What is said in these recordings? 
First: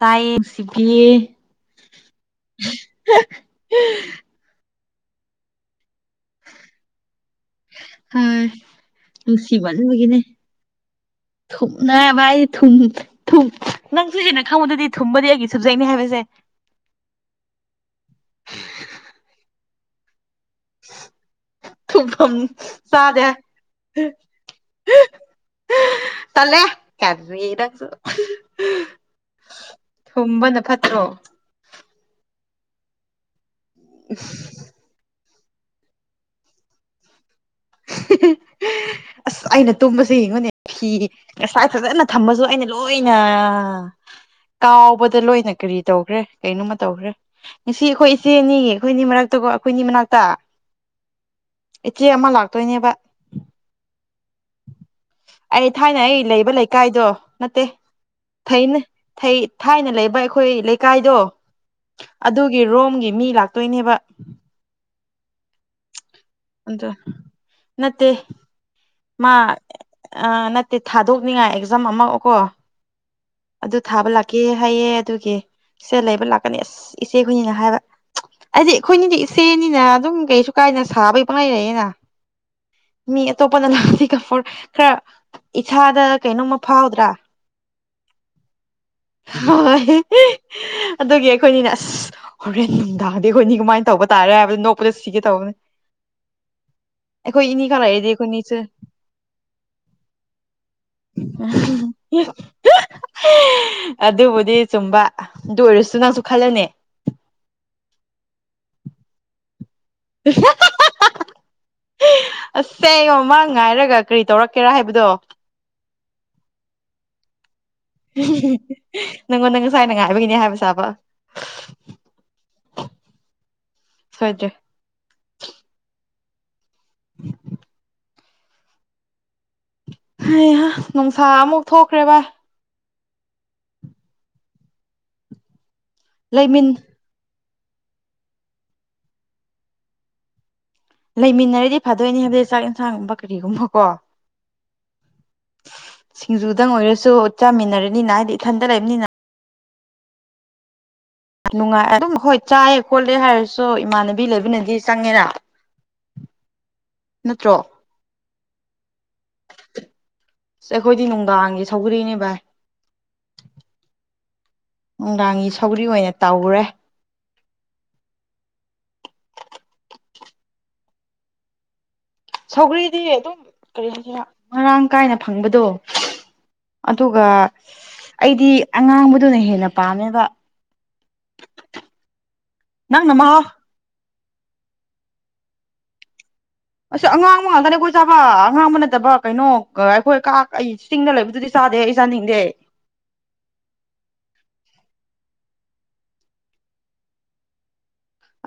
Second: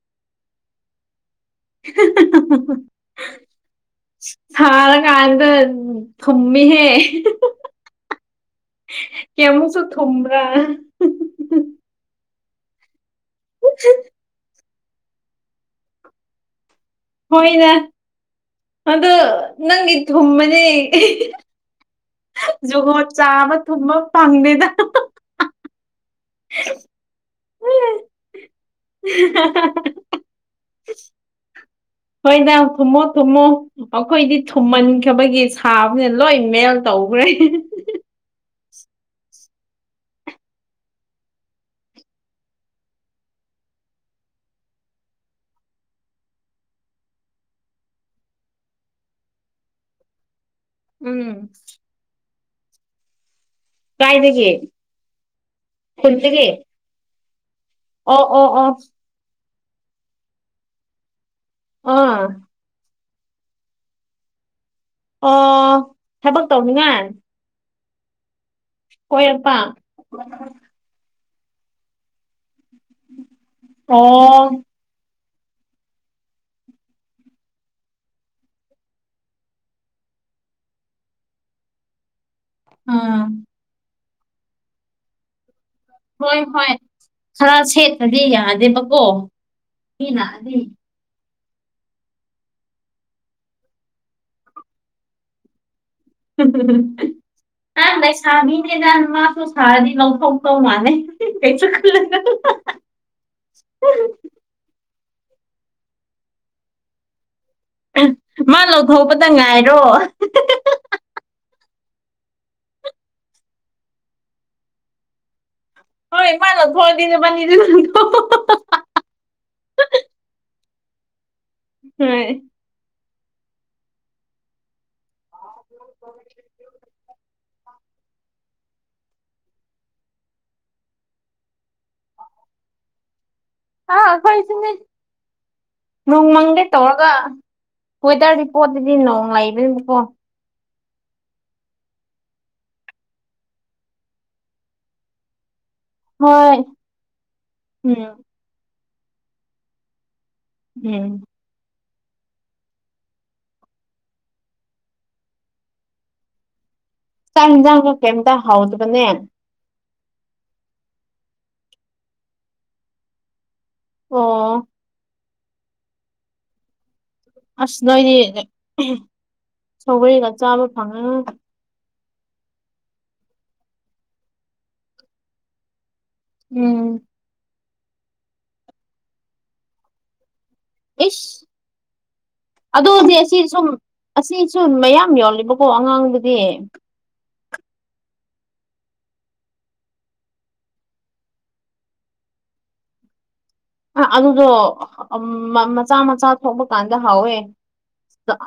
ꯇꯥꯏꯌꯦ ꯅꯨꯡꯁꯤꯕꯤ ꯍꯤ ꯍꯤ ꯍꯤ [unintelligible] ꯁꯔꯥ ꯀꯥꯟꯗ ꯊꯃꯤ ꯍꯦ ꯍꯣꯏ ꯀꯌꯥꯃꯨꯛꯁꯨ ꯊꯨꯝꯕ꯭ꯔꯥ ꯊꯨꯝꯅ ꯚꯥꯏ ꯊꯨꯝ ꯊꯨꯝ ꯅꯪꯁꯨ ꯍꯦꯟꯅ ꯈꯪꯕꯥꯗꯨꯗꯤ ꯊꯨꯝꯕꯗꯤ ꯑꯩꯒꯤ ꯁꯕꯖꯦꯛꯅꯤ ꯍꯥꯏꯕꯁꯦ ꯍꯣꯏꯗꯥ ꯑꯗꯣ ꯅꯪꯒꯤ ꯊꯨꯝꯕꯅꯦ ꯊꯨꯝꯐꯝ ꯖꯨꯒꯣꯠ ꯆꯥꯗꯦ ꯆꯥꯕ ꯊꯨꯝꯕ ꯐꯪꯗꯦꯗ ꯇꯂꯦ ꯀꯖꯤꯔ ꯅꯪꯁꯨ ꯍꯥ ꯍꯥ ꯍꯥ [unintelligible] ꯊꯨꯝꯕꯅ ꯐꯠꯇ꯭ꯔꯣ ꯍꯣꯏꯗ ꯊꯨꯃꯣ ꯊꯨꯃꯣ ꯑꯈꯣꯏꯗꯤ ꯈꯨꯝꯃꯟꯈꯤꯕꯒꯤ ꯁꯥꯕꯅꯦ ꯂꯣꯏ ꯃꯦꯜ ꯇꯧꯈ꯭ꯔꯦ ꯑꯁ ꯑꯩꯅ ꯇꯨꯝꯕꯁꯦ ꯌꯦꯡꯉꯣꯅꯦ ꯐꯤ ꯉꯁꯥꯏ ꯐꯖꯅ ꯊꯝꯕꯁꯨ ꯑꯩꯅ ꯂꯣꯏꯅ ꯀꯥꯎꯕꯗ ꯂꯣꯏꯅ ꯀꯔꯤ ꯇꯧꯈ꯭ꯔꯦ ꯀꯅꯣꯃ ꯇꯧꯈ꯭ꯔꯦ ꯉꯁꯤ ꯑꯩꯈꯣꯏ ꯏꯆꯦ ꯑꯥꯅꯤꯒꯤ ꯑꯩꯈꯣꯏꯅꯤ ꯃꯔꯛꯇꯀꯣ ꯑꯩꯈꯣꯏꯅꯤ ꯃꯅꯥꯛꯇ ꯎꯝ ꯏꯆꯦ ꯑꯃ ꯂꯥꯛꯇꯣꯏꯅꯦꯕ ꯀꯥꯏꯗꯒꯤ ꯑꯩ ꯊꯥꯏꯅ ꯑꯩ ꯈꯨꯟꯗꯒꯤ ꯂꯩꯕ ꯂꯩ ꯀꯥꯏꯗꯣ ꯅꯠꯇꯦ ꯑꯣ ꯑꯣ ꯑꯣ ꯊꯩꯅꯦ ꯊꯥꯏꯅ ꯂꯩꯕ ꯑꯩꯈꯣꯏ ꯂꯩꯀꯥꯏꯗꯣ ꯑꯥ ꯑꯗꯨꯒꯤ ꯔꯣꯝꯒꯤ ꯃꯤ ꯂꯥꯛꯇꯣꯏꯅꯦꯕ ꯑꯣ ꯊꯕꯛ ꯑꯗꯨ ꯇꯧꯅꯤꯡꯉꯥꯏ ꯅꯠꯇꯦ ꯃꯥ ꯀꯣꯏꯔꯛꯄ ꯅꯠꯇꯦ ꯊꯥꯗꯣꯛꯅꯤꯡꯉꯥꯏ ꯑꯦꯛꯖꯥꯝ ꯑꯃꯀꯣ ꯑꯗꯨ ꯊꯥꯕ ꯑꯣ ꯂꯥꯛꯀꯦ ꯍꯥꯏꯌꯦ ꯑꯗꯨꯒꯤ ꯁꯦ ꯂꯩꯕ ꯂꯥꯛꯀꯅꯤ ꯑꯁ ꯏꯆꯦ ꯍꯣꯏꯅꯤꯅ ꯍꯥꯏꯕ ꯍꯥꯏꯗꯤ ꯑꯩꯈꯣꯏꯅꯤꯗꯤ ꯏꯆꯦꯅꯤꯅ ꯑꯗꯨꯝ ꯀꯩꯁꯨ ꯀꯥꯏꯅ ꯁꯥꯕꯩ ꯄꯪꯂꯩ ꯂꯩꯑꯦꯅ ꯃꯤ ꯑꯥ ꯑꯇꯣꯞꯄꯅ ꯂꯥꯛꯒ ꯈꯔ ꯏꯁꯥꯗ ꯍꯣꯏ ꯀꯩꯅꯣꯝꯃ ꯍꯣꯏ ꯐꯥꯎꯗ꯭ꯔꯥ ꯈꯔ ꯁꯦꯠꯄꯗꯤ ꯌꯥꯗꯦꯕꯀꯣ ꯍꯣꯏ ꯃꯤ ꯂꯥꯛꯑꯗꯤ ꯑꯗꯨꯒꯤ ꯑꯩꯈꯣꯏꯅꯤꯅ ꯑꯁ ꯍꯣꯔꯦꯟ ꯅꯨꯡꯗꯥꯡꯗꯤ ꯑꯩꯈꯣꯏꯅꯤ ꯀꯃꯥꯏꯅ ꯇꯧꯕ ꯇꯥꯔꯦ ꯍꯥꯏꯕꯗ ꯅꯣꯛꯄꯗ ꯁꯤꯒꯦ ꯇꯧꯕꯅꯦ ꯑꯩꯈꯣꯏ ꯏꯅꯤ ꯈꯛ ꯑꯥ ꯂꯩꯔꯗꯤ ꯂꯩꯁꯕꯤ ꯑꯩꯈꯣꯏꯅꯤꯁꯨ ꯃꯥꯁꯨ ꯁꯥꯔꯥꯗꯤ ꯂꯧꯊꯣꯛꯇꯧ ꯃꯥꯂꯦ ꯀꯩꯁꯨ ꯈꯟꯂꯨꯅꯨꯗꯥ [unintelligible] ꯑꯗꯨꯕꯨꯗꯤ ꯆꯨꯝꯕ ꯑꯗꯨ ꯑꯣꯏꯔꯁꯨ ꯅꯪꯁꯨ ꯈꯜꯂꯣꯅꯦ ꯃꯥꯅ ꯂꯧꯊꯣꯛꯄꯗ ꯉꯥꯏꯔꯣ [unintelligible] ꯑꯁꯦꯡꯕ ꯃꯥ ꯉꯥꯏꯔꯒ ꯀꯔꯤ ꯇꯧꯔꯛꯀꯦꯔꯥ ꯍꯥꯏꯕꯗꯣ ꯍꯣꯏ ꯃꯥꯅ ꯂꯧꯊꯣꯛꯑꯗꯤ ꯅꯕꯥꯅꯤꯗꯣ [unintelligible] ꯅꯪꯉꯣꯟꯗ ꯉꯁꯥꯏꯅ ꯉꯥꯏꯕꯒꯤꯅꯦ ꯍꯥꯏꯕꯁꯥꯕ ꯍꯣꯏ ꯁꯣꯏꯗ꯭ꯔꯦ [unintelligible] [inaudible] ꯍꯩ ꯍꯥ ꯅꯨꯡꯁꯥ ꯑꯃꯨꯛ ꯊꯣꯛꯈ꯭ꯔꯦ ꯚꯥꯏ ꯑꯥ ꯑꯈꯣꯏꯁꯨꯅꯤ ꯅꯣꯡ ꯃꯪꯒꯦ ꯂꯩꯃꯤꯟ ꯇꯧꯔꯒ ꯋꯦꯗꯔ ꯔꯤꯄꯣꯠꯇꯗꯤ ꯅꯣꯡ ꯂꯩꯕꯅꯤꯕꯀꯣ ꯂꯩꯃꯤꯟꯅꯔꯗꯤ ꯐꯥꯗꯣꯏꯅꯤ ꯍꯥꯏꯕꯗꯤ ꯆꯥꯛ ꯌꯦꯟꯁꯥꯡꯒꯨꯝꯕ ꯀꯔꯤꯒꯨꯝꯕ ꯀꯣ ꯍꯣꯏ ꯁꯤꯡꯖꯨꯗꯪ ꯑꯣꯏꯔꯁꯨ ꯎꯝ ꯆꯥꯃꯤꯟꯅꯔꯅꯤꯅ ꯍꯥꯏꯗꯤ ꯏꯊꯟꯇ ꯂꯩꯕꯅꯤꯅ ꯎꯝ ꯅꯨꯡꯉꯥꯏ ꯑꯗꯨꯝ ꯍꯣꯏ ꯆꯥꯏꯑꯦ ꯈꯣꯠꯂꯦ ꯍꯥꯏꯔꯁꯨ ꯏꯃꯥꯟꯅꯕꯤ ꯂꯩꯕꯅꯗꯤ ꯆꯪꯉꯦꯔ [inaudible] ꯆꯥꯛ ꯍꯤꯟꯖꯥꯡꯗꯣ ꯀꯩꯏꯝꯇ ꯍꯥꯎꯇꯕꯅꯦ ꯑꯩꯈꯣꯏꯗꯤ ꯅꯨꯡꯗꯥꯡꯒꯤ ꯁꯧꯒ꯭ꯔꯤꯅꯦ ꯚꯥꯏ ꯑꯣ ꯅꯨꯡꯗꯥꯡꯒꯤ ꯁꯧꯒ꯭ꯔꯤ ꯑꯣꯏꯅ ꯇꯧꯔꯦ ꯑꯁ ꯅꯣꯏꯅꯤ ꯀꯩ [unintelligible] ꯅꯆꯥ ꯑꯃ ꯐꯪꯉ ꯁꯧꯒ꯭ꯔꯤꯗꯤ ꯑꯗꯨꯝ ꯀꯔꯤ ꯍꯥꯏꯁꯤꯔꯥ ꯃꯔꯥꯡ ꯀꯥꯏꯅ ꯐꯪꯕꯗꯣ ꯎꯝ ꯑꯗꯨꯒ ꯑꯩꯗꯤ ꯑꯉꯥꯡꯕꯗꯨꯅ ꯍꯦꯟꯅ ꯄꯥꯝꯃꯦꯕ ꯏꯁ ꯑꯗꯨ ꯅꯪꯅ ꯑꯣꯏꯗꯤ ꯃꯍꯥꯎ ꯑꯁꯤ ꯁꯨꯝ ꯑꯁꯤꯁꯨ ꯃꯌꯥꯝ ꯌꯣꯜꯂꯤꯕꯀꯣ ꯑꯉꯥꯡꯕꯗꯤ ꯑꯁ ꯑꯉꯥꯡꯕ ꯉꯥꯛꯇꯅꯦ ꯑꯩꯈꯣꯏ ꯆꯥꯕ ꯑꯉꯥꯡꯕ ꯅꯠꯇꯕ ꯀꯩꯅꯣ ꯀ ꯑꯩꯈꯣꯏ ꯀꯥꯛ ꯑꯩꯁ ꯆꯤꯡꯗ ꯂꯩꯕꯗꯨꯗꯤ ꯆꯥꯗꯦ ꯑꯩ ꯆꯥꯅꯤꯡꯗꯦ ꯑꯂꯨꯗꯣ ꯑꯝ ꯃꯥ ꯃꯆꯥ ꯃꯆꯥ ꯊꯣꯛꯄ ꯀꯥꯟꯗ ꯍꯥꯎꯋꯦ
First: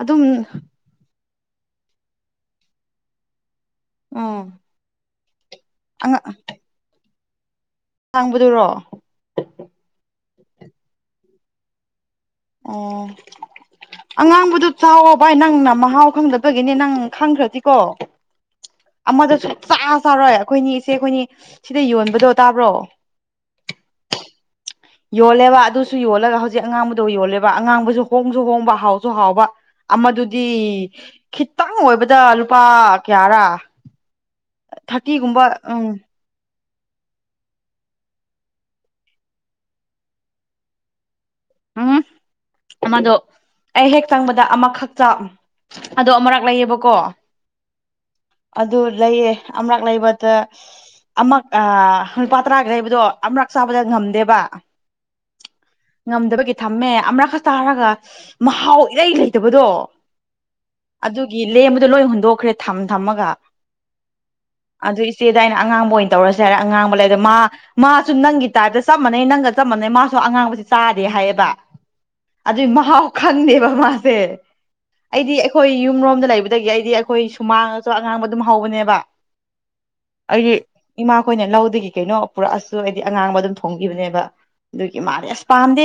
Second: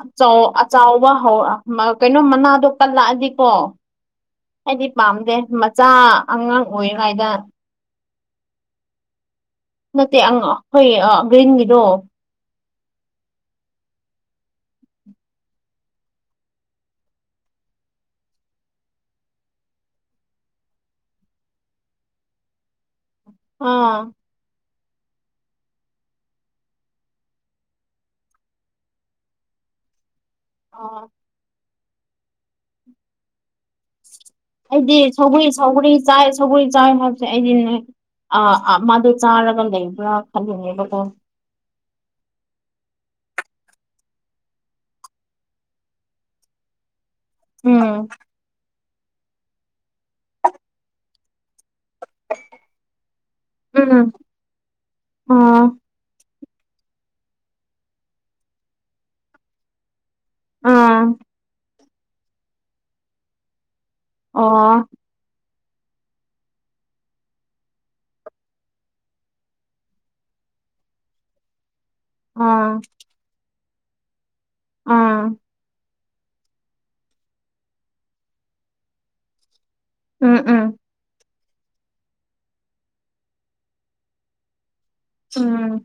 ꯑꯗꯨꯝ ꯑꯆꯥꯎꯕ ꯍꯧ ꯃ ꯀꯩꯅꯣ ꯃꯅꯥꯗꯣ ꯀꯜꯂꯛꯑꯗꯤꯀꯣ ꯎꯝ ꯑꯩꯗꯤ ꯄꯥꯝꯗꯦ ꯃꯆꯥ ꯑꯉꯥꯡ ꯑꯣꯏꯔꯤꯉꯥꯏꯗ ꯍꯥꯡꯕꯗꯨꯔꯣ ꯅꯠꯇꯦ ꯑꯪ ꯑꯈꯣꯏ ꯑ ꯒ꯭ꯔꯤꯟꯒꯤꯗꯣ ꯑꯥ ꯑꯉꯥꯡꯕꯗꯨ ꯆꯥꯎꯋꯣ ꯚꯥꯏ ꯅꯪꯅ ꯃꯍꯥꯎ ꯈꯪꯗꯕꯒꯤꯅꯦ ꯅꯪ ꯈꯥꯡꯈ꯭ꯔꯗꯤꯀꯣ ꯑꯃꯗꯣ ꯁꯨꯡ ꯆꯥ ꯆꯥꯔꯣꯏ ꯑꯩꯈꯣꯏꯅꯤ ꯏꯆꯦ ꯑꯩꯈꯣꯏꯅꯤ ꯁꯤꯗ ꯌꯣꯟꯕꯗꯣ ꯇꯥꯕ꯭ꯔꯣ ꯑꯥ ꯌꯣꯜꯂꯦꯕ ꯑꯗꯨꯁꯨ ꯌꯣꯜꯂꯒ ꯍꯧꯖꯤꯛ ꯑꯉꯥꯡꯕꯗꯣ ꯌꯣꯜꯂꯦꯕ ꯑꯉꯥꯡꯕꯁꯨ ꯍꯣꯡꯁꯨ ꯍꯣꯡꯕ ꯍꯥꯎꯁꯨ ꯍꯥꯎꯕ ꯑꯃꯗꯨꯗꯤ ꯑꯥ ꯈꯤꯇꯪ ꯑꯣꯏꯕꯗ ꯂꯨꯄꯥ ꯀꯌꯥꯔꯥ ꯑꯩꯗꯤ ꯊꯥꯔꯇꯤꯒꯨꯝꯕ ꯁꯧꯒ꯭ꯔꯤ ꯎꯝ ꯁꯧꯒ꯭ꯔꯤ ꯆꯥꯏ ꯁꯒ꯭ꯔꯤ ꯆꯥꯏ ꯍꯥꯏꯕꯁꯦ ꯑꯩꯗꯤꯅꯦ ꯑꯥ ꯑꯥ ꯃꯥꯗꯣ ꯆꯥꯔꯒ ꯂꯩꯕ꯭ꯔꯥ ꯈꯟꯂꯤꯅꯦꯕꯀꯣ ꯎꯝ ꯑꯃꯗꯣ ꯑꯩ ꯍꯦꯛ ꯆꯪꯕꯗ ꯑꯃꯈꯛꯇ ꯑꯗꯣ ꯑꯃꯔꯛ ꯂꯩꯌꯦꯕꯀꯣ ꯎꯝ ꯑꯗꯨ ꯂꯩꯌꯦ ꯑꯃꯔꯛ ꯂꯩꯕꯗ ꯑꯃꯛ ꯑꯥ ꯂꯨꯄꯥ ꯇꯔꯥꯒ ꯂꯩꯕꯗꯣ ꯑꯃꯔꯛ ꯆꯥꯕꯗ ꯉꯝꯗꯦꯕ ꯎꯝ ꯉꯝꯗꯕꯒꯤ ꯊꯝꯃꯦ ꯑꯃꯔꯛ ꯈꯛ ꯆꯥꯔꯒ ꯃꯍꯥꯎ ꯏꯔꯩ ꯂꯩꯇꯕꯗꯣ ꯑꯥ ꯑꯗꯨꯒꯤ ꯂꯦꯝꯕꯗꯣ ꯂꯣꯏ ꯍꯨꯟꯗꯣꯛꯈ꯭ꯔꯦ ꯊꯝ ꯊꯝꯃꯒ ꯑꯣ ꯑꯗꯨ ꯏꯆꯦꯗ ꯑꯩꯅ ꯑꯉꯥꯡꯕ ꯑꯣꯏꯅ ꯇꯧꯔꯁꯦ ꯍꯥꯏꯔ ꯑꯉꯥꯡꯕ ꯂꯩꯔ ꯃꯥ ꯃꯥꯁꯨ ꯅꯪꯒꯤ ꯇꯥꯏꯞꯇ ꯆꯞ ꯃꯅꯩ ꯅꯪꯒ ꯆꯞ ꯃꯅꯩ ꯃꯥꯁꯨ ꯑꯉꯥꯡꯕꯁꯦ ꯆꯥꯗꯦ ꯍꯥꯏꯌꯦꯕ ꯑꯗꯨꯏ ꯑꯥ ꯃꯍꯥꯎ ꯈꯪꯗꯦꯕ ꯃꯥꯁꯦ ꯑꯥ ꯑꯩꯗꯤ ꯑꯩꯈꯣꯏ ꯌꯨꯝꯔꯣꯝꯗ ꯂꯩꯕꯗꯒꯤ ꯑꯩꯗꯤ ꯈꯣꯏ ꯁꯨꯃꯥꯡꯗꯁꯨ ꯑꯉꯥꯡꯕ ꯑꯗꯨꯝ ꯍꯧꯕꯅꯦꯕ ꯎꯝ ꯑꯩꯒꯤ ꯎꯝ ꯏꯃꯥꯈꯣꯏꯅ ꯂꯧꯗꯒꯤ ꯀꯩꯅꯣ ꯄꯨꯔꯛꯑꯁꯨ ꯑꯩꯗꯤ ꯑꯉꯥꯡꯕ ꯑꯗꯨꯝ ꯊꯣꯡꯕꯤꯕꯅꯦꯕ ꯑꯗꯨꯒꯤ ꯃꯥꯗꯤ ꯑꯁ ꯎꯝ ꯄꯥꯝꯗꯦ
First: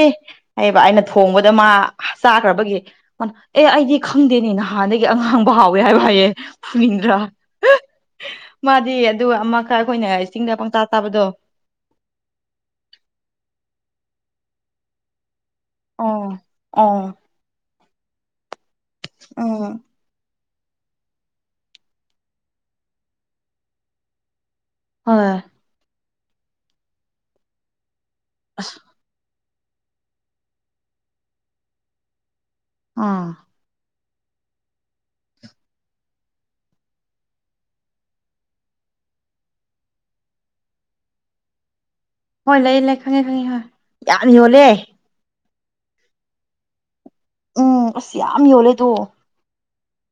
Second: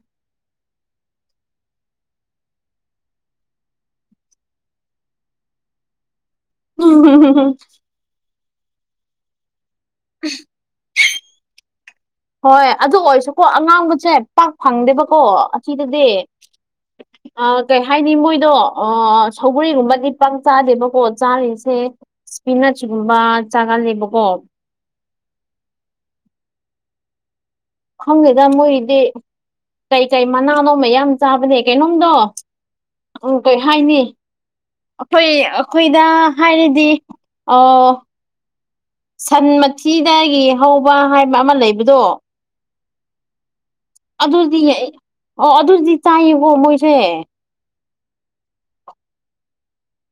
ꯍꯥꯏꯌꯦꯕ ꯑꯩꯅ ꯊꯣꯡꯕꯗ ꯃꯥ ꯆꯥꯈ꯭ꯔꯕꯒꯤ ꯃꯅ ꯑꯦ ꯑꯩꯗꯤ ꯈꯪꯗꯦꯅꯦ ꯅꯍꯥꯟꯗꯒꯤ ꯑꯉꯥꯡꯕ ꯍꯥꯎꯋꯦ ꯍꯥꯏꯕ ꯍꯥꯏꯌꯦ ꯐꯨꯅꯤꯡꯗ꯭ꯔꯥ ꯃꯥꯗꯤ ꯑꯗꯨ ꯑꯃꯈꯛ ꯑꯩꯈꯣꯏꯅ ꯆꯤꯡꯗ ꯄꯪꯆꯥ ꯆꯥꯕꯗꯣ ꯍꯣꯏ ꯑꯗꯨ ꯑꯣꯏꯔꯁꯨꯀꯣ ꯑꯉꯥꯡꯕꯁꯦ ꯄꯥꯛ ꯐꯪꯗꯦꯕꯀꯣ ꯑꯁꯤꯗꯗꯤ ꯑꯣ ꯑꯣ ꯑꯥ ꯀꯩ ꯍꯥꯏꯅꯤ ꯃꯣꯏꯗꯣ ꯑ ꯎꯝ ꯁꯒꯔꯤꯒꯨꯝꯕꯗꯤ ꯄꯥꯡ ꯆꯥꯗꯦꯕꯀꯣ ꯆꯥꯔꯤꯁꯦ ꯏꯁꯄꯤꯅꯁꯒꯨꯝꯕ ꯆꯥꯒꯜꯂꯦꯕꯀꯣ ꯍꯣꯏ ꯈꯪꯗꯦꯗ ꯃꯣꯏꯒꯤꯗꯤ ꯀꯩꯀꯩ ꯃꯅꯥꯅꯣ ꯃꯌꯥꯝ ꯆꯥꯕꯅꯦ ꯀꯩꯅꯣꯝꯗꯣ ꯑꯥ ꯎꯝ ꯀꯩ ꯍꯥꯏꯅꯤ ꯑꯈꯣꯏ ꯑꯈꯣꯏꯗ ꯍꯥꯏꯔꯗꯤ ꯑꯣ ꯁꯟ ꯃꯊꯤꯗꯒꯤ ꯍꯧꯕ ꯍꯥꯏꯕ ꯑꯃ ꯂꯩꯕꯗꯣ ꯍꯣꯏ ꯂꯩꯌꯦ ꯂꯩ ꯈꯪꯉꯦ ꯈꯪꯉꯦ ꯍꯣꯏ ꯌꯥꯝ ꯑꯗꯨꯗꯤ ꯌꯣꯜꯂꯦ ꯑꯣ ꯑꯗꯨꯗꯤ ꯆꯥꯏꯌꯦꯕꯣ ꯃꯣꯏꯁꯦ ꯎꯝ ꯑꯁ ꯌꯥꯝ ꯌꯣꯜꯂꯦꯗꯣ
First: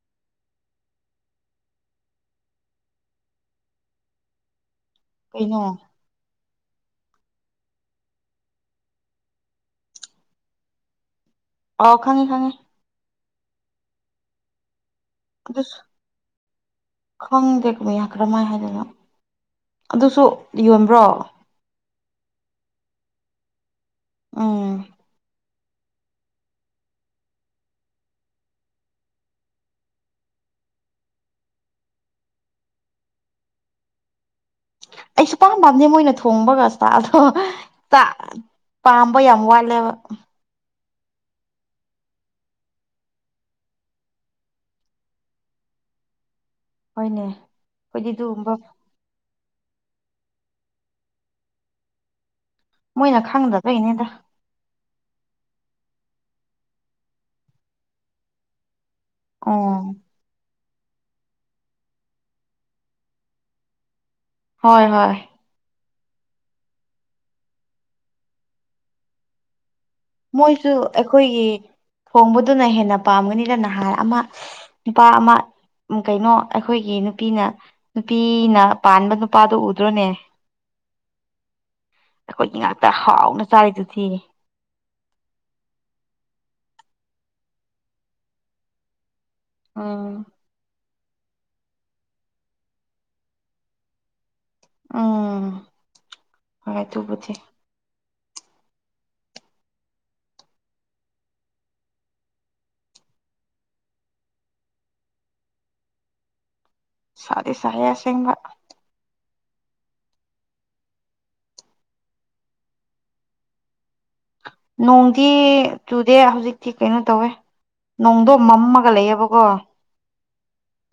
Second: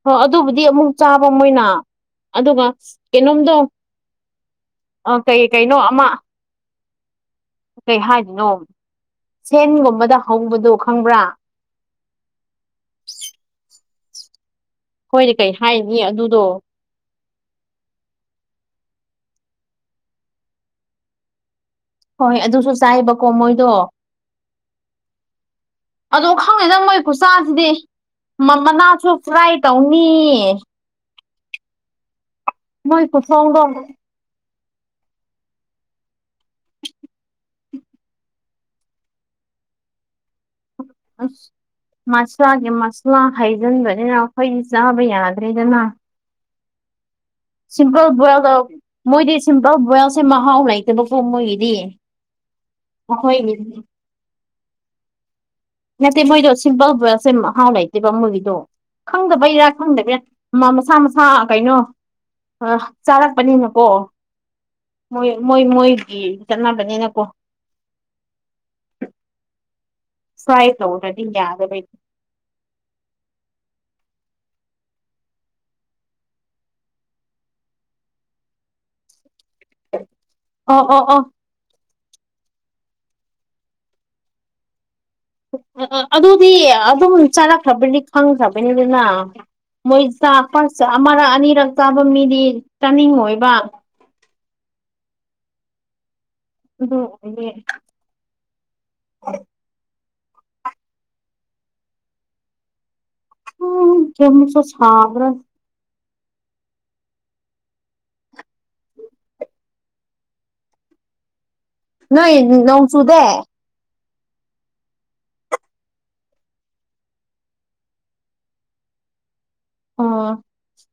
ꯍꯣ ꯑꯗꯨꯕꯨꯗꯤ ꯑꯃꯨꯛ ꯆꯥꯕ ꯃꯣꯏꯅ ꯑꯗꯨꯒ ꯀꯩꯅꯣꯝꯗꯣ ꯑ ꯀꯩ ꯀꯩꯅꯣ ꯑꯃ ꯀꯩ ꯍꯥꯏꯗꯣꯏꯅꯣ ꯁꯦꯟꯒꯨꯝꯕꯗ ꯍꯧꯕꯗꯣ ꯈꯪꯕ꯭ꯔꯥ ꯑꯣ ꯈꯪꯉꯦ ꯈꯪꯉꯦ ꯈꯣꯏꯗꯤ ꯀꯩ ꯑꯗꯨꯁꯨ ꯍꯥꯏꯅꯤ ꯑꯗꯨꯗꯣ ꯈꯪꯗꯦ ꯀꯃꯤꯌꯥ ꯀꯔꯃꯥꯏ ꯍꯥꯏꯗꯣꯏꯅꯣ ꯑꯗꯨꯁꯨ ꯌꯣꯟꯕ꯭ꯔꯣ ꯍꯣꯏ ꯑꯗꯨꯁꯨ ꯆꯥꯏꯌꯦꯕꯀꯣ ꯃꯣꯏꯗꯣ ꯎꯝ ꯑꯗꯣ ꯈꯪꯗꯦꯗ ꯃꯣꯏꯀꯆꯥꯁꯤꯗꯤ ꯃꯅꯥꯁꯨ ꯐ꯭ꯔꯥꯏ ꯇꯧꯅꯤ [inaudible] ꯃꯣꯏ ꯈꯨꯊꯣꯡꯗꯣ ꯑꯩ ꯁꯨꯄꯥꯝ ꯄꯥꯝꯗꯦ ꯃꯣꯏꯅ ꯊꯣꯡꯕꯒ ꯆꯥꯗꯣ ꯆꯥ ꯄꯥꯝꯕ ꯌꯥꯝ ꯋꯥꯠꯂꯦꯕ ꯑꯁ ꯃꯁꯂꯥꯒꯤ ꯃꯁꯂꯥ ꯍꯩꯖꯤꯟꯕꯅꯤꯅ ꯑꯈꯣꯏꯗꯤ ꯆꯥꯕ ꯌꯥꯗ꯭ꯔꯦꯗꯅ ꯍꯣꯏꯅꯦ ꯁꯤꯝꯄꯜ ꯑꯩꯈꯣꯏꯗꯤ ꯕꯣꯏꯌꯦꯜꯗ ꯑꯗꯨꯒꯨꯝꯕ ꯃꯣꯏꯗꯤ ꯁꯤꯝꯄꯜ ꯕꯣꯏꯌꯦꯜꯁꯦ ꯃꯍꯥꯎ ꯂꯩꯇꯕꯀꯣ ꯃꯣꯏꯒꯤꯗꯤ ꯃꯣꯏꯅ ꯑꯩꯈꯣꯏꯒꯤꯗꯤ ꯈꯪꯗꯕꯩꯅꯦꯗ ꯅꯠꯇꯦ ꯃꯣꯏꯗꯣ ꯁꯤꯝꯄꯜ ꯕꯣꯏꯁꯦ ꯃꯍꯥꯎ ꯂꯩꯇꯦꯕ ꯃꯣꯏꯒꯤꯗꯣ ꯈꯪꯗꯕꯩꯔꯥ ꯑꯣ ꯈꯪꯗꯕꯩꯔ ꯃꯁꯥ ꯃꯁꯥ ꯍꯥ ꯀꯩꯅꯣ ꯆꯥꯔꯛꯄꯅꯤꯅꯀꯣ ꯍꯣꯏ ꯍꯣꯏ ꯃꯣꯏ ꯃꯣꯏ ꯃꯣꯏꯗꯤ ꯆꯠꯅꯕꯅꯤꯅꯀꯣ ꯐ꯭ꯔꯥꯏ ꯃꯣꯏꯁꯨ ꯇꯧꯗ꯭ꯔꯗꯤ ꯑꯩꯈꯣꯏꯒꯤ ꯌꯥꯗꯕꯩ ꯊꯣꯡꯕꯗꯨꯅ ꯍꯦꯟꯅ ꯄꯥꯝꯒꯅꯤꯅ ꯅꯍꯥꯥꯟ ꯑꯃ ꯅꯨꯄꯥ ꯑꯃꯥ ꯎ ꯀꯩꯅꯣ ꯑꯩꯈꯣꯏꯒꯤ ꯅꯨꯄꯤꯅ ꯅꯨꯄꯤꯅ ꯄꯥꯟꯕ ꯅꯨꯄꯥꯗꯨ ꯎꯗ꯭ꯔꯣꯅꯦ ꯑꯣ ꯑꯣ ꯑꯣ ꯑꯩꯈꯣꯏꯒꯤ ꯉꯥꯛꯇ ꯍꯥꯎꯅ ꯆꯥꯔꯤꯗꯨꯗꯤ ꯑꯗꯨꯗꯤ ꯑꯗꯨꯝ ꯆꯥꯔꯛꯈ꯭ꯔꯕꯅꯤ ꯈꯪꯈ꯭ꯔꯕꯅꯤꯗꯅ ꯃꯣꯏ ꯎꯝ ꯆꯥ ꯑꯃꯔꯛ ꯑꯅꯤꯔꯛ ꯆꯥꯕ ꯃꯤꯗꯤ ꯆꯥꯅꯤꯡꯉꯣꯏꯕ ꯎꯝ ꯍꯣꯏ ꯑꯗꯨꯗ ꯑꯗꯨꯕꯨꯗꯤ [unintelligible] ꯎꯝ ꯀꯌꯥꯝꯃꯨꯛꯁꯨ ꯁꯥꯕ꯭ꯔ ꯁꯥꯗꯤ ꯁꯥꯏꯍꯦ ꯑꯁꯦꯡꯕ ꯅꯣꯏ ꯅꯣꯡ ꯁꯨꯨꯗꯣ ꯅꯣꯡꯗꯤ ꯆꯨꯗꯦ ꯍꯧꯖꯤꯛꯇꯤ ꯀꯩꯅꯣ ꯇꯧꯋꯦ ꯅꯣꯡꯗꯣ ꯃꯝꯃꯒ ꯂꯩꯌꯦꯕꯀꯣ ꯑꯣ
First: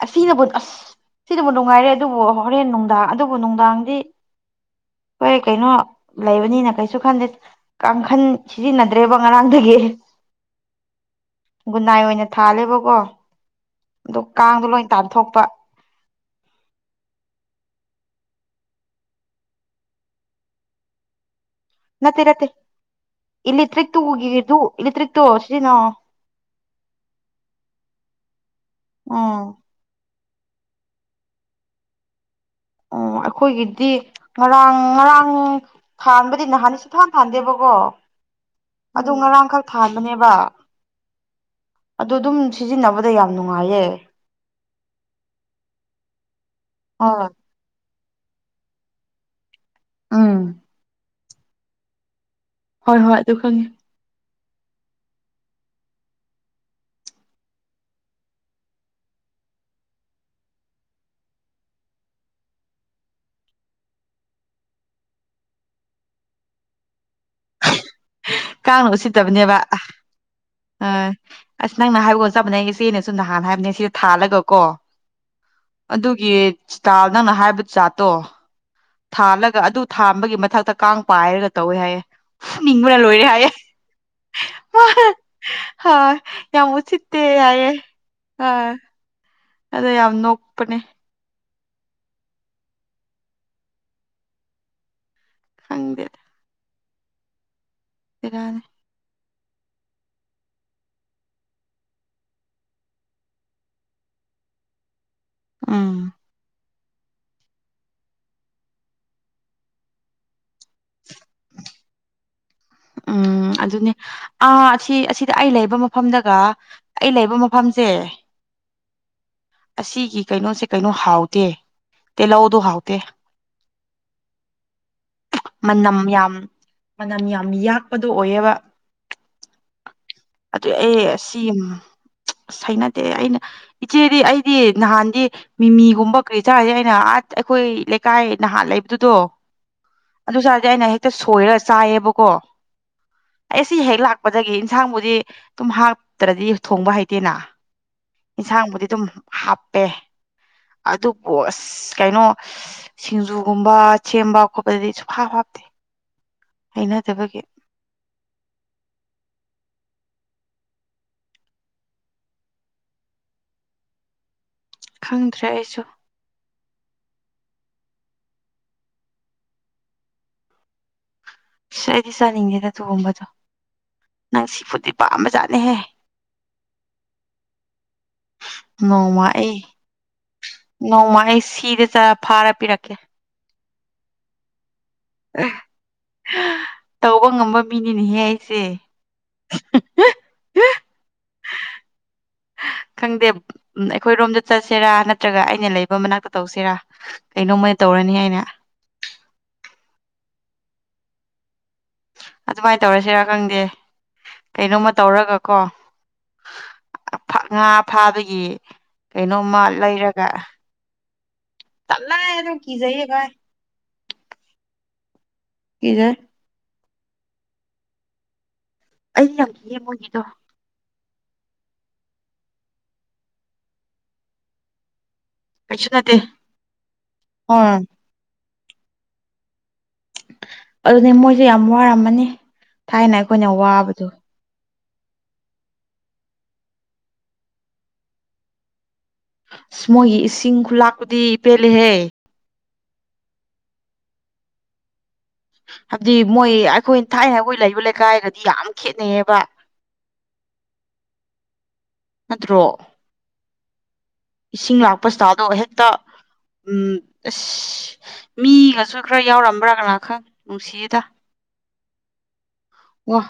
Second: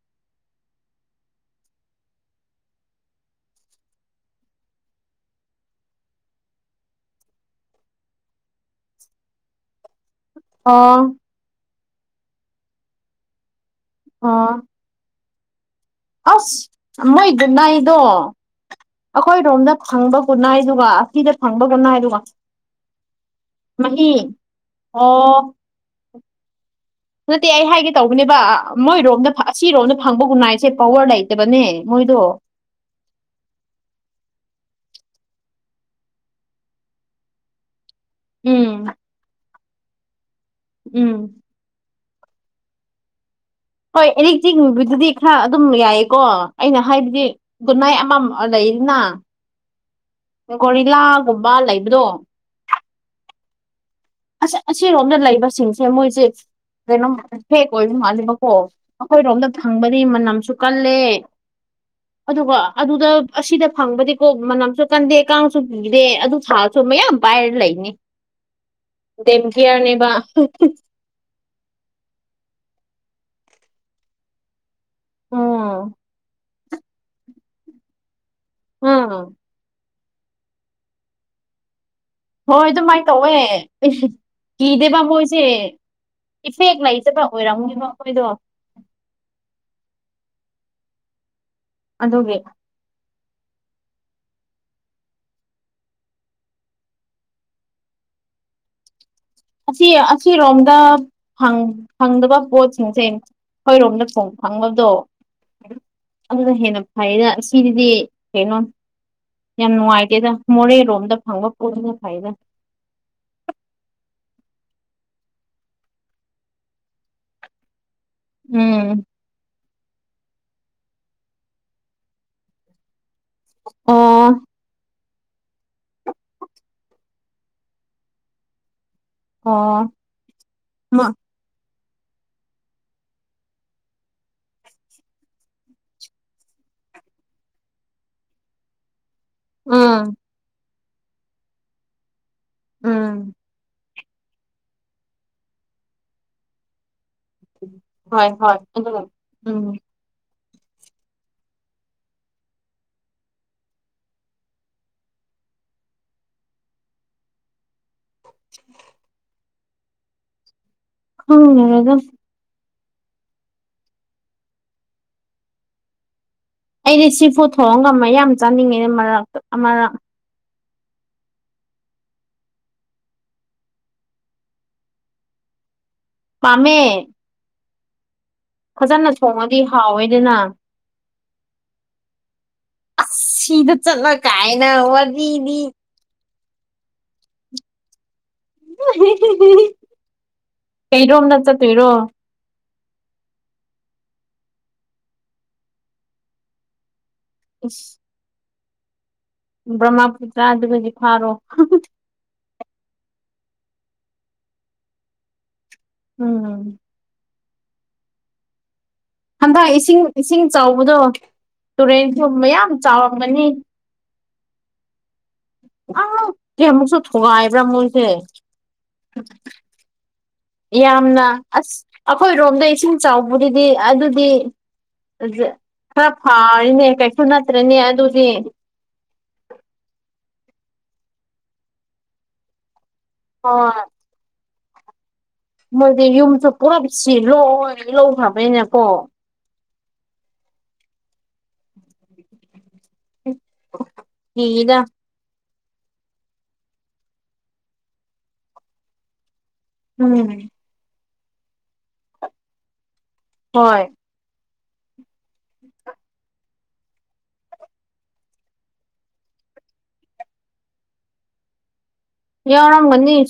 ꯑꯁꯤꯅꯕꯨ ꯑꯁ ꯁꯤꯅꯕꯨ ꯅꯨꯉꯥꯏꯍꯦ ꯑꯗꯨꯕꯨ ꯍꯣꯔꯦꯟ ꯅꯨꯡꯗꯥꯡ ꯑꯗꯨꯕꯨ ꯅꯨꯡꯗꯥꯡꯗꯤ ꯍꯣꯏ ꯀꯩꯅꯣ ꯂꯩꯕꯅꯤꯅ ꯀꯩꯁꯨ ꯈꯟꯗꯦ ꯀꯥꯡꯈꯟ ꯁꯤꯖꯤꯟꯅꯗ꯭ꯔꯦꯕ ꯉꯔꯥꯡꯗꯒꯤ ꯑꯣ ꯒꯨꯟꯅꯥꯏ ꯑꯣꯏꯅ ꯊꯥꯂꯦꯕꯀꯣ ꯑꯗꯨ ꯑꯣ ꯀꯥꯡꯗꯣ ꯂꯣꯏ ꯇꯥꯟꯊꯣꯛꯄ ꯑꯁ ꯃꯣꯏ ꯒꯨꯅꯥꯏꯗꯣ ꯑꯩꯈꯣꯏꯔꯣꯝꯗ ꯐꯪꯕ ꯒꯨꯅꯥꯏꯗꯨꯒ ꯑꯁꯤꯗ ꯐꯪꯕ ꯒꯨꯅꯥꯏ ꯗꯨꯒ ꯅꯠꯇꯦ ꯅꯠꯇꯦ ꯃꯍꯤ ꯏꯂꯦꯛꯇ꯭ꯔꯤꯛꯇꯨꯒꯤꯗꯨ ꯏꯂꯦꯛꯇ꯭ꯔꯤꯛꯇꯣ ꯑꯣ ꯁꯤꯖꯤꯟꯅꯧ ꯅꯠꯇꯦ ꯑꯩ ꯍꯥꯏꯒꯦ ꯇꯧꯕꯅꯦꯕ ꯎꯝ ꯃꯣꯏꯔꯣꯝꯗ ꯑꯁꯤꯔꯣꯝꯗ ꯐꯪꯕ ꯒꯨꯅꯥꯏꯁꯦ ꯄꯋꯥꯔ ꯂꯩꯇꯕꯅꯦ ꯃꯣꯏꯗꯣ ꯑꯣ ꯑꯩꯈꯣꯏꯒꯤꯗꯤ ꯉꯔꯥꯡ ꯉꯔꯥꯡ ꯊꯥꯟꯕꯗꯤ ꯅꯍꯥꯟ ꯁꯨꯊꯥꯟ ꯊꯥꯟꯗꯦꯕꯀꯣ ꯎꯝ ꯑꯗꯨ ꯉꯔꯥꯡꯈꯛ ꯊꯥꯕꯅꯦꯕ ꯎꯝ ꯑꯗꯨ ꯑꯗꯨꯝ ꯁꯤꯖꯤꯟꯅꯕꯗ ꯌꯥꯝ ꯅꯨꯡꯉꯥꯏꯌꯦ ꯍꯣꯏ ꯑꯦꯔꯤꯛ ꯆꯤꯡꯕꯗꯨꯗꯤ ꯈꯔ ꯑꯗꯨꯝ ꯌꯥꯏꯀꯣ ꯑꯩꯅ ꯍꯥꯏꯕꯗꯤ ꯑꯣ ꯒꯨꯅꯥꯏ ꯑꯃ ꯂꯩꯔꯤꯅ ꯎꯝ ꯒꯣꯔꯤꯂꯥꯒꯨꯝꯕ ꯂꯩꯕꯗꯣ ꯍꯣꯏ ꯍꯣꯏ ꯑꯗꯨ ꯈꯪꯉꯦ ꯑꯁꯤꯔꯣꯝꯅ ꯂꯩꯕꯁꯤꯡꯁꯦ ꯃꯣꯏꯁꯦ ꯩꯀꯩꯅꯣ ꯐꯦꯛ ꯑꯣꯏꯕ ꯃꯥꯜꯂꯦꯕꯀꯣ ꯑꯩꯈꯣꯏꯔꯣꯝꯗ ꯐꯪꯕꯗꯤ ꯃꯅꯝꯁꯨ ꯀꯜꯂꯦ ꯑꯗꯨꯒ ꯑꯗꯨꯗ ꯑꯁꯤꯗ ꯐꯪꯕꯗꯤꯀꯣ ꯃꯅꯝꯁꯨ ꯀꯟꯗꯦ ꯀꯥꯡꯁꯨ ꯀꯤꯗꯦ ꯑꯗꯨ ꯁꯥꯔꯁꯨ ꯃꯌꯥꯝ ꯄꯥꯏꯔ ꯂꯩꯅꯤ ꯀꯥꯡꯅ ꯗꯦꯝ ꯎꯁꯤꯠꯇꯕꯅꯦꯕ ꯀꯤꯌꯔꯅꯦꯕ ꯑ ꯑꯁ ꯅꯪꯅ ꯍꯥꯏꯕꯒ ꯆꯞ ꯃꯥꯟꯅꯩ ꯏꯆꯦꯅ ꯁ ꯅꯍꯥꯟ ꯍꯥꯏꯕꯅꯦ ꯁꯤꯗ ꯊꯥꯜꯂꯒ ꯀꯣ ꯎꯝ ꯑꯗꯨꯒꯤ ꯁ꯭ꯇꯥꯏꯜ ꯅꯪꯅ ꯍꯥꯏꯕ ꯖꯥꯠꯇꯣ ꯎꯝ ꯊꯥꯜꯂꯒ ꯑꯗꯨ ꯊꯥꯜꯕꯒꯤ ꯃꯊꯛꯇ ꯀꯥꯡ ꯄꯥꯏꯔꯒ ꯇꯧꯋꯦ ꯍꯥꯏꯌꯦ ꯍꯣꯏ ꯐꯨꯅꯤꯡꯕꯅ ꯑꯗꯨꯃꯥꯏꯅ ꯂꯣꯏꯔꯦ ꯇꯧꯋꯦ ꯍꯥꯏꯌꯦ ꯑꯩꯁ ꯀꯤꯗꯦꯕ ꯃꯣꯏꯁꯦ ꯍꯣꯏ ꯌꯥꯝ ꯏꯐꯦꯛ ꯎꯁꯤꯠꯇꯦ ꯂꯩꯇꯕ ꯍꯥꯏꯌꯦ ꯑꯣꯏꯔꯝꯅꯦꯕ ꯃꯣꯏꯗꯣ ꯑ ꯑꯗꯣ ꯌꯥꯝ ꯅꯣꯛꯄꯅꯦ ꯑꯗꯨꯒꯤ ꯍꯪꯒꯦ ꯕꯦꯔꯥꯅꯤ ꯑꯁꯤ ꯑꯁꯤꯔꯣꯝꯗ ꯐꯪ ꯐꯪꯗꯕ ꯄꯣꯠꯁꯤꯡꯁꯦ ꯑꯩꯈꯣꯏꯔꯣꯝꯗ ꯐꯣꯡ ꯐꯪꯕꯗꯣ ꯎꯝ ꯑꯗꯨꯅ ꯍꯦꯟꯅ ꯐꯩꯗ ꯁꯤꯗꯗꯤ ꯀꯩꯅꯣ ꯌꯥꯝ ꯅꯨꯡꯉꯥꯏꯇꯦꯗ ꯃꯣꯔꯦꯔꯣꯝꯗ ꯐꯪꯕ ꯄꯣꯠꯁꯤꯅ ꯐꯩꯗ ꯎꯝ ꯑꯗꯨꯅꯦ ꯑꯥ ꯑꯁꯤ ꯑꯁꯤꯗ ꯑꯩ ꯂꯩꯕ ꯃꯐꯝꯗꯒ ꯑꯩ ꯂꯩꯕ ꯃꯐꯝꯖꯦ ꯎꯝ ꯑꯁꯤꯒꯤ ꯀꯩꯅꯣꯁꯦ ꯀꯩꯅꯣ ꯍꯥꯎꯇꯦ ꯇꯤꯜꯍꯧꯗꯣ ꯍꯥꯎꯇꯦ ꯑꯣ ꯃꯅꯝ ꯌꯥꯝ ꯃꯅꯝ ꯌꯥꯝ ꯌꯥꯛꯄꯗꯣ ꯑꯣꯏꯌꯦꯕ ꯑꯣ ꯑꯗꯨ ꯑꯦ ꯑꯁꯤ ꯑꯁ ꯍꯩꯅꯗꯦ ꯑꯩꯅ ꯏꯆꯦꯗꯤ ꯑꯩꯗꯤ ꯅꯍꯥꯟꯗꯤ ꯃꯤꯃꯤꯒꯨꯝꯕ ꯀꯔꯤ ꯆꯥꯔꯁꯦ ꯑꯩꯅ ꯑꯥ ꯑꯩꯈꯣꯏ ꯂꯩꯀꯥꯏ ꯅꯍꯥꯟ ꯂꯩꯕꯗꯣ ꯎꯝ ꯑꯗꯨ ꯆꯥꯔꯗꯤ ꯑꯩꯅ ꯍꯦꯛꯇ ꯁꯣꯏꯔ ꯆꯥꯏꯌꯦꯕꯀꯣ ꯎꯝ ꯑꯩ ꯁꯤ ꯍꯦꯛ ꯂꯥꯛ ꯄꯗꯒꯤ ꯏꯟꯁꯥꯡꯕꯨꯗꯤ ꯑꯗꯨꯝ ꯍꯥꯞꯇ꯭ꯔꯗꯤ ꯊꯣꯡꯕ ꯍꯩꯇꯦꯅ ꯍꯣꯏ ꯍꯣꯏ ꯏꯟꯁꯥꯡꯕꯨꯗꯤ ꯑꯗꯨꯒ ꯑꯗꯨꯝ ꯎꯝ ꯍꯥꯞꯄꯦ ꯑꯗꯨ ꯀꯣꯁ ꯀꯩꯅꯣ ꯁꯤꯡꯖꯨꯒꯨꯝꯕ ꯁꯦꯝꯕ ꯈꯣꯠꯄꯗꯗꯤ ꯁꯨꯡ ꯍꯥꯞ ꯍꯥꯞꯇꯦ ꯍꯩꯅꯗꯕꯒꯤ [unintelligible] ꯈꯪꯗꯔꯦꯗ ꯈꯪꯗ꯭ꯔꯦ ꯑꯩꯁꯨ ꯑꯩꯗꯤ ꯁꯤꯐꯨꯠ ꯊꯣꯡꯉꯒ ꯃꯌꯥꯝ ꯆꯥꯅꯤꯡꯉꯛꯑꯦ ꯃꯔꯛꯇ ꯑꯃꯔꯛ ꯑꯁ ꯑꯩꯗꯤ ꯆꯥꯅꯤꯡꯗꯦꯗ ꯊꯣꯡꯕꯗꯣ ꯅꯪ ꯁꯤꯐꯨꯠꯇꯤ ꯄꯥꯝꯕꯖꯥꯠꯅꯦꯍꯦ ꯄꯥꯝꯃꯦ ꯐꯖꯅ ꯅꯣꯡꯃ ꯊꯥꯡꯉꯗꯤ ꯑꯩ ꯍꯥꯎꯋꯦ ꯅꯣꯡꯃ ꯑꯩ ꯁꯤꯗ ꯆꯠꯂ ꯐꯥꯔ ꯄꯤꯔꯛꯀꯦ ꯑꯁ ꯁꯤꯗ ꯆꯠꯂ ꯀꯥꯏꯅ ꯋꯥꯔꯤꯗꯤ ꯇꯧꯕ ꯉꯝꯕ ꯃꯤꯅꯤꯅꯦꯍꯦ ꯑꯩꯁꯦ ꯀꯩꯔꯣꯝꯗ ꯆꯠꯇꯣꯏꯔꯣ ꯈꯪꯗꯦ ꯑꯩꯈꯣꯏꯔꯣꯝꯗ ꯆꯠꯁꯤꯔꯥ ꯅꯠꯇ꯭ꯔꯒ ꯑꯩꯅ ꯂꯩꯕ ꯃꯅꯥꯛꯇ ꯇꯧꯁꯤꯔꯥ ꯀꯩꯅꯣꯡꯃ ꯇꯧꯔꯅꯤ ꯑꯩꯅ ꯕ꯭ꯔꯍꯃꯄꯨꯇ꯭ꯔ ꯗꯨꯗꯒꯤ ꯐꯥꯔꯣ ꯑꯗꯨꯃꯥꯏꯅ ꯇꯧꯔꯁꯤꯔꯥ ꯈꯪꯗꯦ ꯀꯩꯅꯣꯃ ꯇꯧꯔꯒꯀꯣ ꯎꯝ ꯑꯥ ꯐꯛ ꯉꯥ ꯐꯥꯕꯒꯤ ꯀꯩꯅꯣꯝꯃ ꯍꯟꯗꯛ ꯏꯁꯤꯡ ꯂꯩꯔꯒ ꯏꯁꯤꯡ ꯆꯥꯎꯕꯗꯣ ꯇꯨꯔꯦꯟ ꯇꯜꯂꯦ ꯊꯨꯝ ꯑꯗꯨꯝ ꯃꯌꯥꯝ ꯀꯤꯖꯩꯌꯦ ꯚꯥꯏ ꯆꯥꯎꯔꯝꯒꯅꯤ ꯀꯤꯖꯩ ꯑꯥ ꯀꯌꯥ ꯑꯃꯨꯛꯁꯨ ꯊꯨꯒꯥꯏꯕ꯭ꯔꯥ ꯃꯣꯏꯁꯦ ꯑꯩ ꯌꯥꯝ ꯀꯤꯌꯦ ꯃꯣꯏꯒꯤꯗꯣ ꯌꯥꯝꯅ ꯑꯁ ꯑꯩꯈꯣꯏꯔꯣꯝꯗ ꯏꯁꯤꯡ ꯆꯥꯎꯕꯗꯨꯗꯤ ꯑꯗꯨꯗꯤ ꯀꯩꯁꯨ ꯈꯔ ꯅꯠꯇꯦ ꯐꯥꯔꯦꯅꯦ ꯀꯩꯁꯨ ꯑ ꯅꯠꯇ꯭ꯔꯅꯦ ꯑꯗꯨꯗꯤ ꯑꯗꯨꯅꯦ ꯃꯣꯏꯖꯦ ꯌꯥꯝ ꯋꯥꯔꯝꯃꯅꯤ ꯊꯥꯏꯅ ꯑꯩꯈꯣꯏꯅ ꯍꯣꯏ ꯋꯥꯕꯗꯣ ꯃꯣꯏꯗꯤ ꯌꯨꯝꯁꯨ ꯄꯨꯔꯞ ꯁꯤꯜꯂꯣꯏ ꯂꯧ ꯂꯧꯒ꯭ꯔꯥꯕꯅꯤꯅꯀꯣ ꯑꯁ ꯃꯣꯏꯒꯤ ꯏꯁꯤꯡ ꯈꯨꯂꯥꯛꯄꯨꯗꯤ ꯄꯦꯜꯂꯦꯍꯦ ꯀꯤꯗ ꯍꯥꯏꯕꯗꯤ ꯃꯣꯏ ꯑꯩꯈꯣꯏ ꯊꯥꯏꯅ ꯑꯩꯈꯣꯏ ꯂꯩꯕ ꯂꯩꯀꯥꯏꯒꯗꯤ ꯌꯥꯝ ꯈꯦꯠꯅꯩꯌꯦꯕ ꯎꯝ ꯅꯠꯇ꯭ꯔꯣ ꯍꯣꯏ ꯏꯁꯤꯡ ꯂꯥꯛꯄ ꯏꯁꯇꯥꯜꯗꯣ ꯍꯦꯛꯇ ꯎꯝ ꯑꯁ ꯃꯤꯒꯁꯨ ꯈꯔ ꯌꯥꯎꯔꯝꯕ꯭ꯔꯥ ꯀꯅꯥꯥ ꯈꯪ ꯅꯨꯡꯁꯤꯌꯦꯗ ꯋꯥ ꯌꯧꯔꯝꯒꯅꯤ